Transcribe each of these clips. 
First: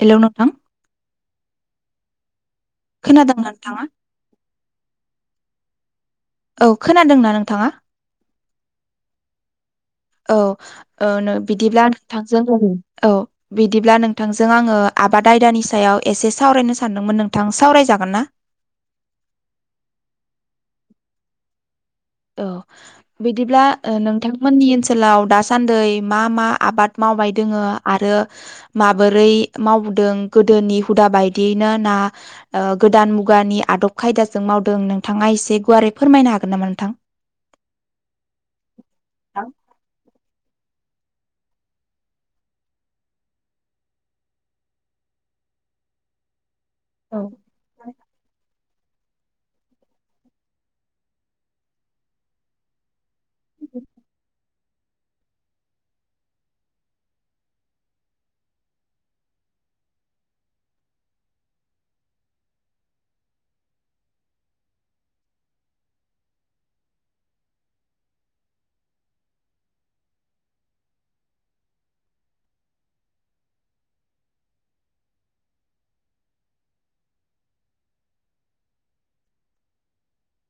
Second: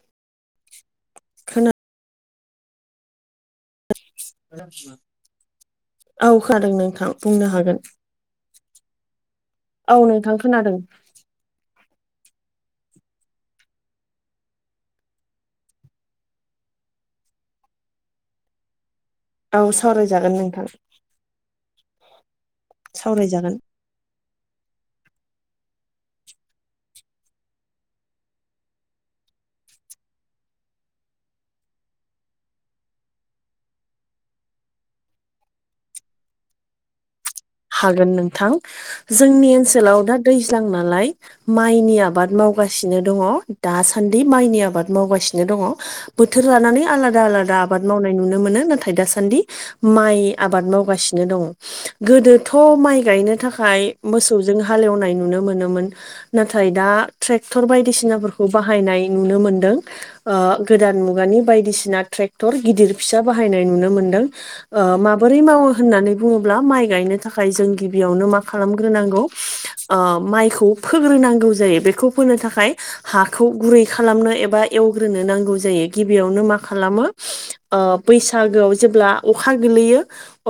Hello नोंथां खोना खोनादोंना नोंथाङा औ खोनादों नोंथां खोनादोंना बुंनो नोंथाङा हागोन नोंथां औ खोनादों ओ नो बिदिब्ला थांजागौमोन औ बिदिब्ला नोंथांजों आङो आबाद आयदानि सायाव एसे सावरायनो सानदोंमोन नोंथां सावरायजागोन ना औ सावरायजागोन नोंथां औ सावरायजागोन बिदिब्ला नोंथांमोननि ओनसोलाव दा सान्दै मा मा आबाद मावबाय दङो आरो माबोरै मावदों गो दोनि हुदा बायदियैनो ना गोदान मुगानि आदब खायदाजों मावदों नोंथाङा एसे ए गुवारै फोरमायनो हागोन नामा नोंथां हागोन नोंथां जोंनि ओनसोलाव दा दैज्लां नालाय माइनि आबाद मावगासिनो दङ दासान्दि माइनि आबाद मावगासिनो नो दङ बोथोर लानानै औ आलादा आलादा आबाद मावनाय नुनो मोनो नाथाइ दासान्दि माइ आबाद मावगासिनो दङ गोदोथ' माइ गायनो थाखाय मोसौ जों हाल एवनाय नुनो मोनोमोन नाथाइ दा ट्रेक्टर बायदिसिनाफोरखौ बाहायनाय नुनो मो नदों गोदान मुगानि बायदिसिना ट्रेक्टर गिदिर फिसा बाहायनाय नुनो मोनदों ओ माबोरै मावो होननानै बुङोब्ला माइ गायनो थाखाय जों गिबियावनो मा खालामग्रोनांगौ ओ माइखौ फोग्रोनांगौ जायो बेखौ फो नो थाखाय हाखौ गुरै खालामनो एबा एवग्रोनो नांगौ जायो गिबियावनो मा खालामो ओ बैसागोआव जेब्ला अखा गोलैयो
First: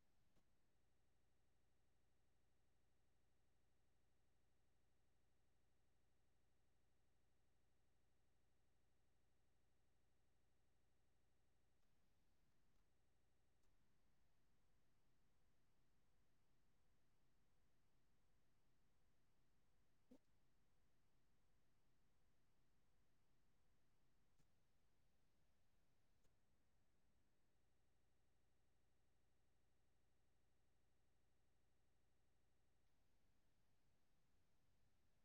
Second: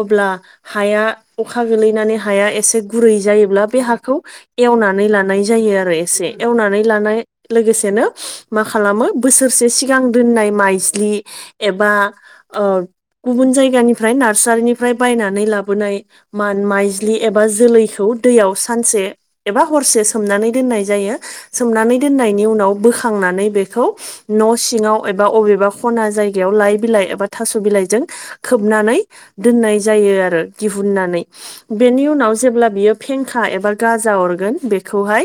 अब्ला हाया अखा गोलैनानै हाया एसे गुरै जायोब्ला बे हाखौ एवनानै लानाय जायो आरो एसे एवनानै लानाय लोगोसेनो मा खालामो बोसोरसे सिगां दोननाय माइज्लि एबा ओ गुबुन जायगानिफ्राय नार्सारिनिफ्राय बायनानै लाबोनाय मान माइज्लि एबा जोलैखौ दैयाव सानसे एबा हरसे सोमनानै दोननाय जायो सोमनानै दोननायनि उनाव बोखांनानै बेखौ न' सिङाव एबा अबेबा खना जाय गायाव लाइ बिलाइ एबा थास' बिलाइजों खोबनानै दोननाय जायो आरो दिहुननानै बेनि उनाव जेब्ला बियो फेंखा एबा गाजा अरगोन बेखौहाय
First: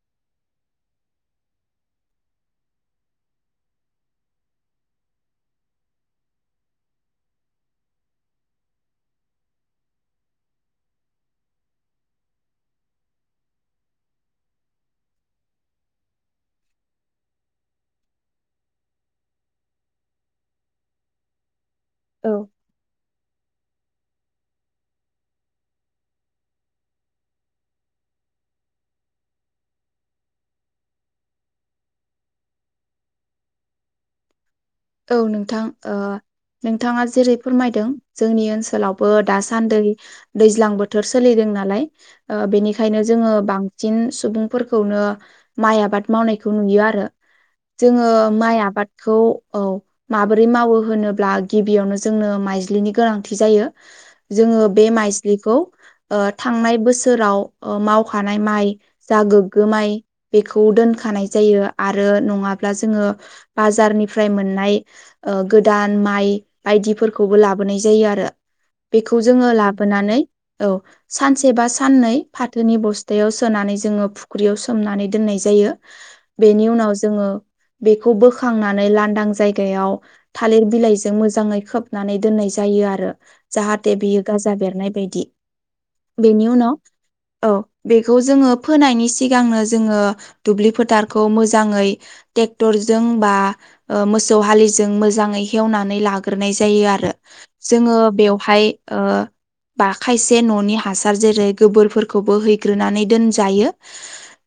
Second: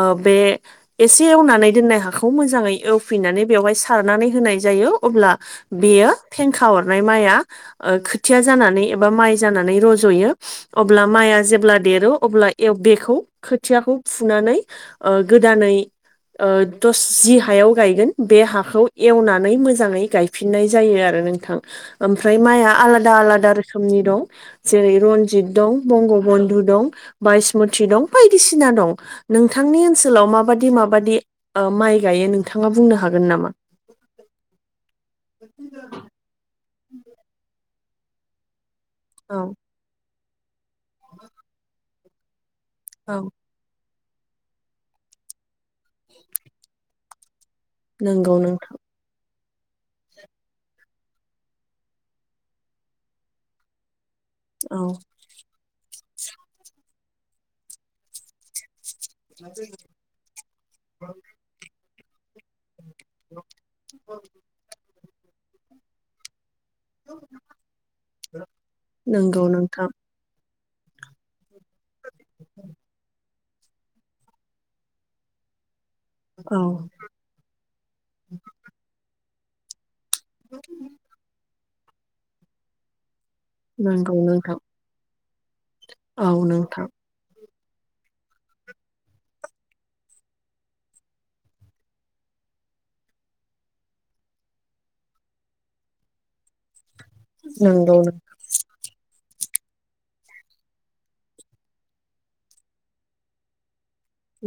ओ बे एसे एवनानै दोननाय हाखौ मोजाङै एवफिननानै बेवहाय सारनानै होनाय जायो अब्ला बेयो फेंखा अरनाय माइआ ओ खोथिया जानानै एबा माइ जानानै रज'यो अब्ला माइआ जेब्ला देरो अब्ला ए बेखौ खोथियाखौ फुनानै ओ गो दानै ओ दस जि हायाव गायगोन बे हाखौ एवनानै मोजाङै गायफिननाय जायो आरो नोंथां औ ओमफ्राय माइआ आलादा आलादा रोखोमनि दं जेरै रन जिद दं बंग' बनदु दं बायसमुति दं बायदिसिना दं नोंथांनि ओनसोलाव माबादि माबादि माइ गायो ओ नोंथाङा बुंनो हागोन नामा औ नोंथां ओ नोंथाङा जेरै फोरमायदों जोंनि ओनसोलाव बो औ दासान्दै दैज्लां बोथोर सोलिदों नालाय बेनिखायनो औ जोङो बां सिन सुबुंफोरखौनो माइ आबाद मावनायखौ नुयो आरो जोङो नंगौ माइ नोंथां आबादखौ औ माबोरै मावो होनोब्ला गिबियावनो जोंनो माइज्लिनि गोनांथि जायो जोङो औ बे माइज्लिखौ थांनाय बोसोराव मावखानाय माइ जा गोग्गो माइ बेखौ दोनखानाय जायो आरो नङा ब्ला जोङो बाजारनिफ्राय मोननाय गोदान माइ बायदिफोरखौबो लाबोनाय जायो आरो बेखौ नंगौ जोङो नोंथां लाबोनानै औ सान सेबा साननै फाथोनि बस्थायाव सोनानै जोङो फुख्रियाव सोमनानै दोननाय जायो औ बेनि उनाव जोङो बेखौ बोखांनानै लांदां जायगायाव थालिर बिलाइजों मोजाङै खोबनानै दोननाय जायो आरो जाहाथे नंगौ बियो गाजा नोंथां बेरनाय बायदि औ बेनि उनाव नोंथां औ बेखौ जोङो फोनायनि सिगांनो जोङो दुब्लि फोथारखौ मोजाङै ट्रेक्टर जों बा ओ मोसौ हालिजों मोजाङै हेवनानै लाग्रोनाय जायो आरो नंगौ जोङो बेवहाय ओ बा खायसे न'नि हासार जेरै गोबोरफोरखौबो हैग्रोनानै दोनजायो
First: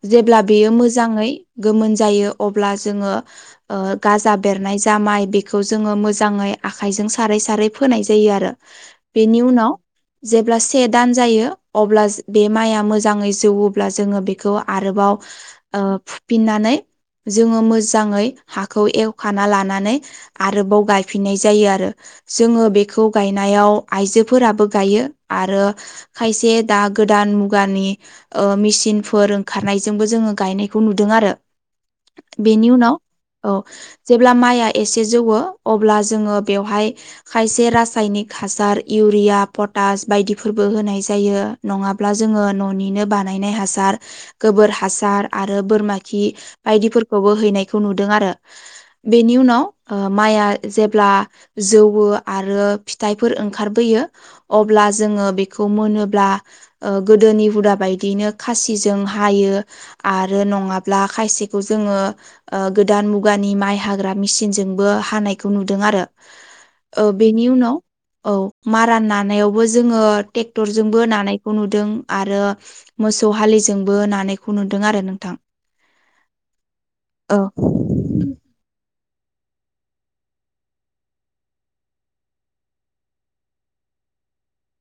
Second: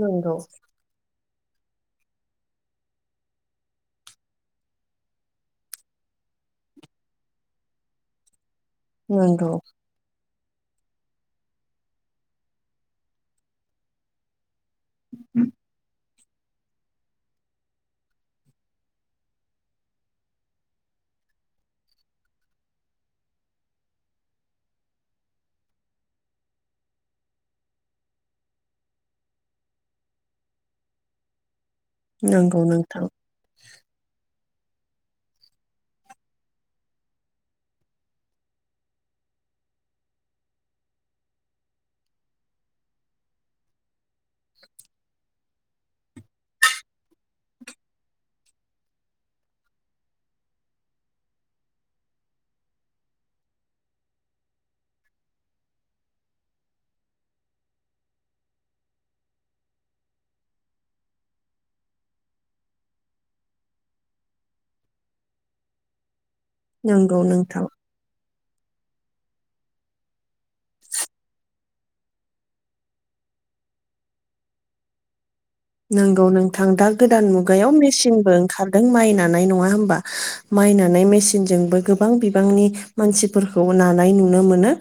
नंगौ जेब्ला बेयो मोजाङै गोमोन जायो अब्ला जोङो ओ गाजा बेरनाय जा माय बेखौ जोङो मोजाङै आखाइजों सारै सारै फोनाय जायो आरो बेनि नंगौ उनाव जेब्ला से दान जायो अब्ला बे माइआ मोजाङै जौवोब्ला जोङो बेखौ आरोबाव ओ फुफिननानै जोङो मोजाङै हाखौ एवखाना लानानै आरोबाव गायफिननाय जायो आरो जोङो बेखौ गायनाय याव आइजोफोराबो गायो आरो खायसे दा गोदान मुगानि ओ मेचिनफोर ओंखारनायजोंबो जोङो गायनायखौ नुदों आरो नंगौ बेनि उनाव नोंथां औ जेब्ला माइया एसे जौवो अब्ला जोङो बेवहाय खायसे रासायनिक हा हासार इउरिया फतास बायदिफोरबो होनाय जायो नङाब्ला जोङो न'निनो बानायनाय नै हासार गोबोर हासार आरो बोरमा खि बायदिफोरखौबो हैनायखौ नुदों दों आरो बेनि उनाव माइआ जेब्ला जौवो आरो फि थाइफोर ओंखारबोयो अब्ला जोङो बेखौ मोनोब्ला ओ गोदोनि हुदा बाय दिनो खासिजों हायो आरो नङाब्ला खासिखौ जोङो ओ गोदान मुगानि माइ हाग्रा मेसिनजों बो हानायखौ नुदों आरो ओ नंगौ बेनि नोंथां उनाव औ मारा नानायावबो जोङो ट्रेक्टरजोंबो नानायखौ नुदों आरो मोसौ हालि जोंबो नानायखौ नुदों आरो नोंथां नंगौ नोंथां दा गोदान औ मुगायाव मेचिनबो ओंखारदों माइना नानाय नङा होनबा माय नानाय मेसिनफोरजोंबो गोबां बिबांनि मानसिफोरखौ नानाय नो मोनो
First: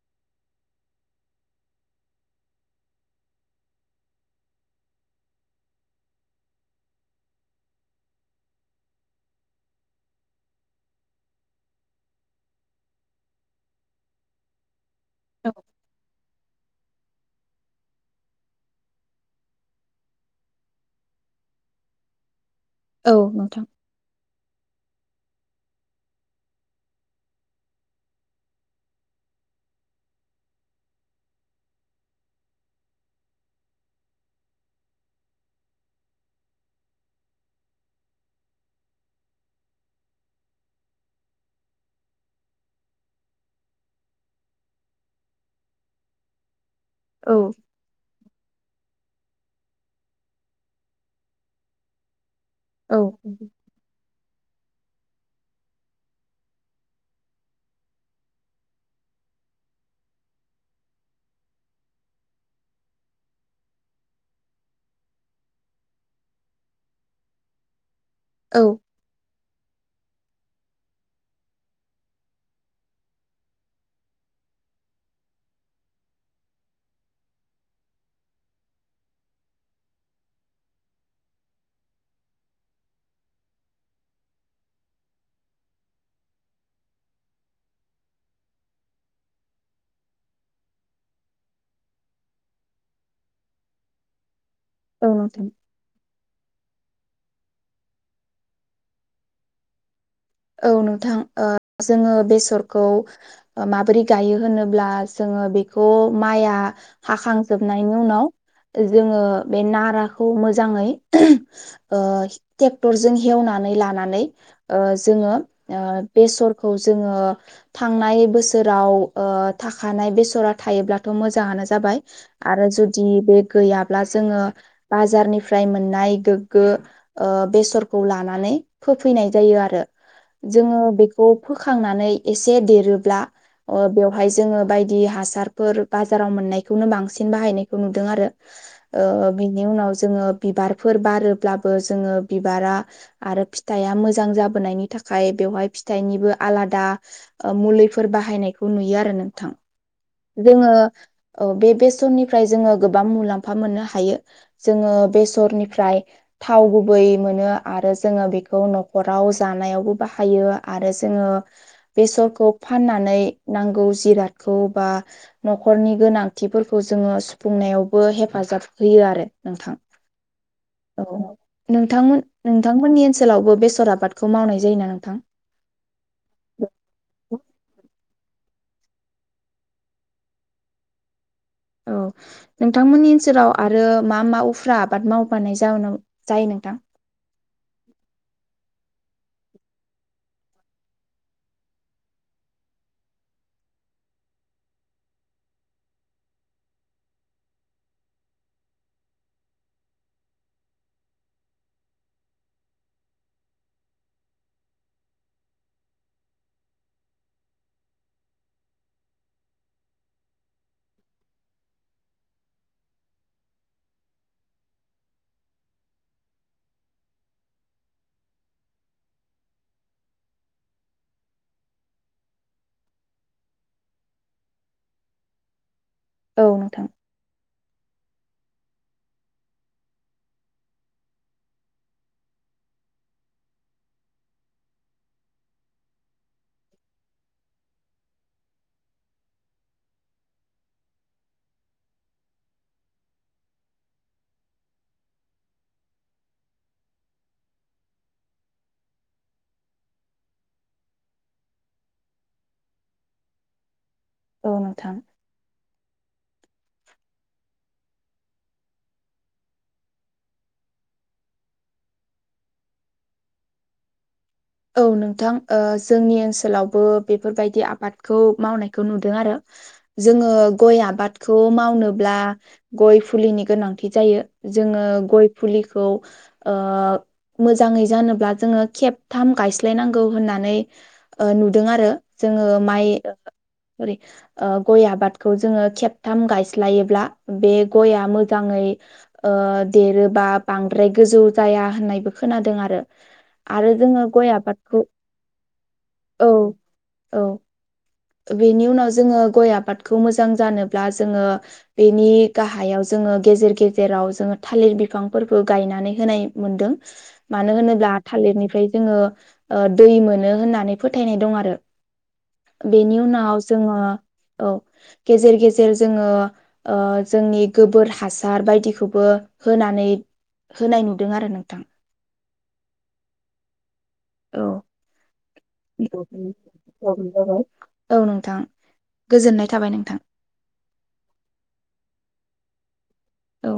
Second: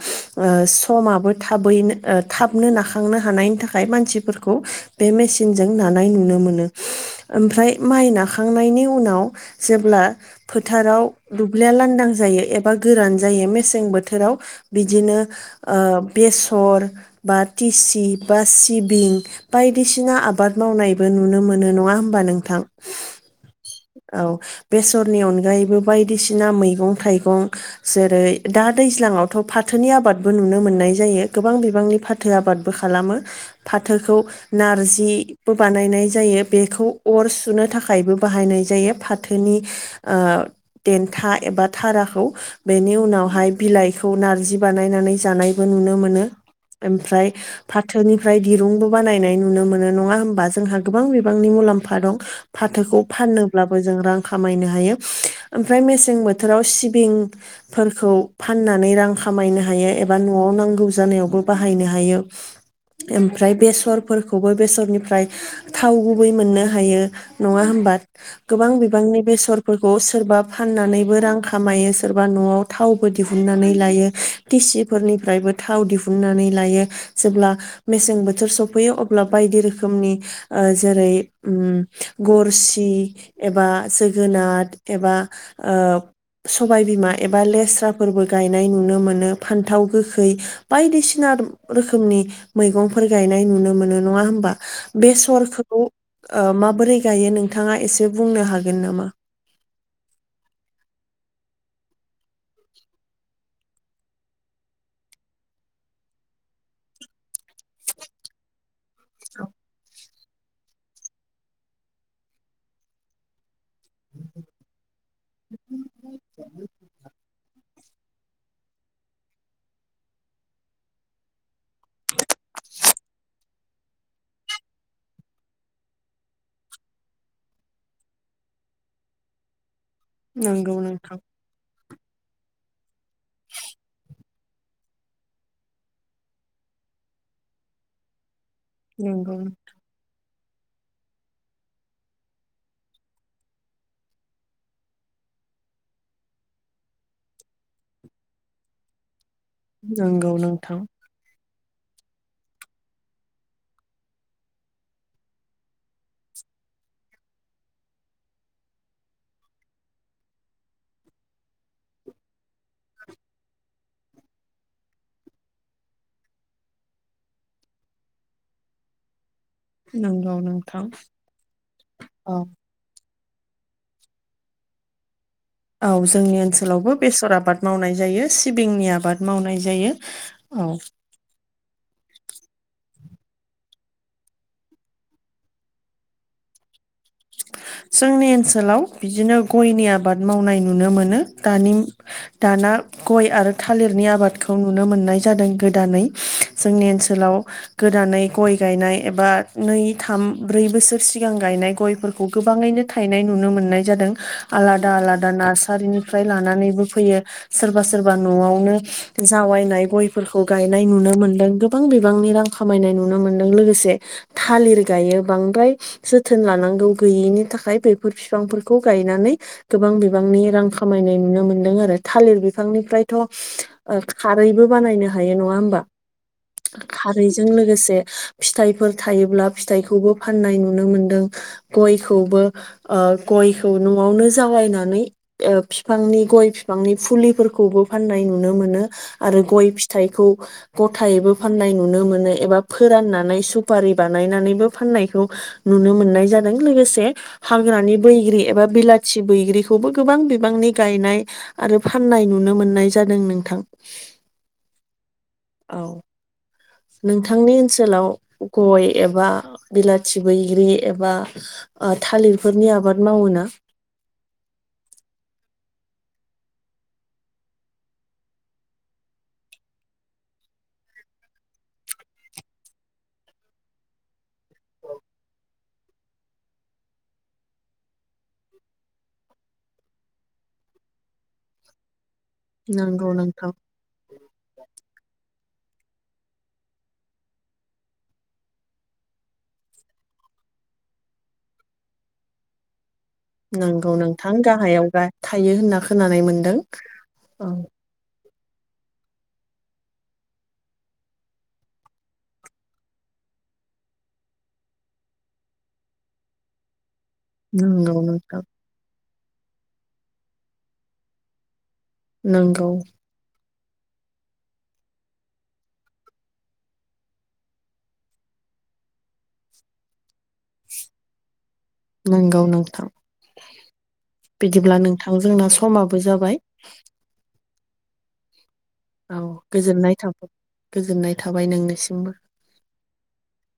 ओ समाबो थाबैनो ओ थाबनो नाखांनो हानायनि थाखाय मानसि खौ बे मेचिनजों नानाय नुनो मोनो ओमफ्राय माइ नाखांनायनि उनाव जेब्ला फोथाराव दुब्लिया लान्दां जायो एबा गोरान जायो मेसें बोथोराव बिदिनो बेसर बा टिसि बा सिबिं बायदिसिना आबाद आबाद मावनायबो नुनो मोनो नङा होमबा नोंथां औ नोंथां औ बेसरनि अनगायैबो बायदिसिना मैगं थाइगं जेरै दा दैज्लाङावथ' फाथोनि आबादबो नुनो मोननाय जायो गोबां बिबांनि फाथो आबादबो खालामो फा थोखौ नारजिबो बानायनाय जायो बेखौ अर सुनो थाखायबो बाहायनाय जायो फाथोनि ओ देन्था एबा थाराखौ बेनि उनावहाय बिलाइखौ नारजि बानायनानै जानायबो नुनो मोनो ओमफ्राय औ फाथोनिफ्राय दिरुंबो बानायनाय नुनो मोनो नङा होमबा जोंहा गोबां बिबांनि मुलाम्फा दं फाथोखौ फानो ब्लाबो जों रां खामायनो हायो ओमफ्राय मेसें बोथोराव सुबुंफोरखौ फान नानै रां खामायनो हायो एबा न'आव नांगौ जानायावबो बाहायनो हायो। ओमफ्राय बेसरफोरखौबो बेसरनिफ्राय थाव गुबै मोननो हायो नङा होमबा? गोबां औ बिबांनि बेसर फोरखौ सोरबा फाननानैबो रां खामायो सोरबा न'आव थावबो दिहुननानै लायो टे सिनिफ्रायबो थाव दिहुननानै लायो जेब्ला मेसें बोथोर सफैयो अब्ला बायदि रोखोमनि जेरै गुरसि एबा जोगोनार एबा ओ सबायबिमा एबा लेस्राफोरबो गायनाय नुनो मोनो फान्थाव गोखै बायदिसिना आद रोखोमनि मैगंफोर गायनाय नुनो मोनो नङा होमबा? औ बे नोंथां सरखौ ओ माबोरै गायो नोंथाङा एसे बुंनो हागोन नामा? औ नोंथां जोङो बेसरखौ माबोरै गायो होनोब्ला जों ओ बेखौ माइआ हाखांजोबनायनि उनाव जोङो बे नाराखौ मोजाङै ओ ट्रेक्टरजों हेवनानै लानानै ओ जोङो ओ बेसरखौ जोङो थांनाय बोसोराव ओ थाखानाय बेसरा थायोब्लाथ' मोजाङानो जा जाबाय आरो जुदि बे गैयाब्ला जोङो बारनिफ्राय मोननाय गोग्गो ओ बेसरखौ लानानै नै फोफैनाय जायो आरो नंगौ जोङो नोंथां बेखौ फोखांनानै एसे देरोब्ला बेवहाय जोङो बायदि हासारफोर बाजाराव मोननायखौनो बांसिन बाहायनायखौ नुदों आरो ओ नंगौ बिनि उनाव जोङो बिबारफोर बारोब्लाबो जोङो बिबारा आरो फिथाइया मोजां जाबोनायनि थाखाय बेवहाय फिथाइनिबो आलादा मुलिफोर बाहायनायखौ नुयो आरो नोंथां नंगौ जोङो नोंथां औ बे बेसरनिफ्राय जोङो गोबां मुलाम्फा मोननो हायो जोङो बेसरनिफ्राय थाव गुबै मोनो आरो जोङो बेखौ न'खराव जानायावबो बाहायो आरो जोङो बेसरखौ फाननानै नांगौ जिरादखौ बा न'खरनि गोनांथिफोरखौ जोङो सुफुंनायावबो हेफाजाब होयो आरो नोंथां नंगौ नोंथां औ नोंथां औ नोंथांमोननि ओन सोलावबो बेसर आबादखौ मावनाय जायो ना नोंथां? औ जोंनि ओनसोलावबो बेसर आबाद मावनाय जायो। सिबिंनि आबाद मावनाय जायो औ औ नोंथांमोननि ओनसोलाव आरो मा मा उफ्रा आबाद मावबानाय जायो नोंथां? जोंनि ओनसोलाव बिदिनो गयनि आबाद मावनाय नुनो मोनो दानि दाना गय आरो थालिरनि नि आबादखौ नुनो मोननाय जादों गोदानै जोंनि ओनसोलाव गोदानै गय गायनाय एबा नै थाम ब्रै बोसोर सिगां गायनाय गयफोर खौ गोबाङैनो थायनाय नुनो मोननाय जादों आलादा आलादा नार्सारिनिफ्राय लानानैबो फैयो। सोरबा सोरबा न'आवनो जावायनाय गयफोरखौ गायनाय नुनो मोनदों गोबां बिबां नि रां खामनाय नुनो मोन लोगोसे थालिर गायो बांद्राय जोथोन लानांगौ गैयिनि थाखाय बेफोर बिफांफोरखौ गायनानै गोबां बिबांनि रां खामायनाय नुनो मोन्दों आरो थालिर बिफांनिफ्रायथ' खारैबो बानायनो हायो नंङा होमबा औ नोंथां खारैजों लोगोसे फिथाइफोर थायोब्ला फिथाइखौबो फाननाय नुनो मोनदों गयखौबो गयखौ न'आवनो जावालायनानै बिफांनि गय बिफांनि फुलिफोरखौबो फाननाय नुनो मोनो आरो गय फिथाइखौ गथायबो फाननाय नो मोन एबा फोराननानै सुपारि बानायनानैबो फाननायखौ नुनो मोननाय जादों। लोगोसे हाग्रानि बैग्रि एबा बिलाथि बैग्रिखौबो गोबां बिबांनि गायनाय आरो फाननाय नुनो मोननाय जादों नोंथां औ नोंथां औ नोंथांनि ओनसोलाव गय एबा बिलाथि बैग्रि एबा थालिरफोरनि आबाद मावो ना औ नोंथां जोंनि ओनसोलावबो बेफोरबायदि आबादखौ मावनायखौ नुदों आरो जोंङो गय आबादखौ मावनोब्ला गय फुलिनि गोनांथि जायो जोंङो गय फुलिखौ मोजांङै जानोब्ला जोंङो खेब थाम गायस्लायनांगौ होननानै नुदों आरो जोंङो नंगौ नोंथां माइरि गय आबाद जोंङो खेबथाम गायसायो बे गया मोजांङै देरोबा बाद्राय गोजौ जनाय खोनादों आरो आंखौ जोङो गय नोंथां आबादखौ गाहायाव थायो होनना खोनानाय औ मोनदों औ बेनि उनाव जोंङो गय आबादखौ मोजां जानोब्ला जोंङो बेनि गाहायाव जोंङो गेजेर गेजेराव जोंङो थालिर बिफांफोरखौ गायनानै होनाय मोनदों मानो होनोब्ला नंगौ नोंथां थालिरनिफ्राय जोंङो दै मोनो होननानै फोथायनाय दं आरो नंगौ बेनि उनाव जोंङो औ गेजेर गेजेर जोंङो जोंनि गोबोर हासार बायदिखौबो होनानै होनाय नुदों आरो नोंथां नांगौ नोंथां औ बिदिब्ला नोंथां जोंना समाबो जाबाय [unintelligible] औ नोंथां औ थाबाय गोजोननाय नोंथां थाबाय गोजोननाय थाबाय नोंनिसिमबो औ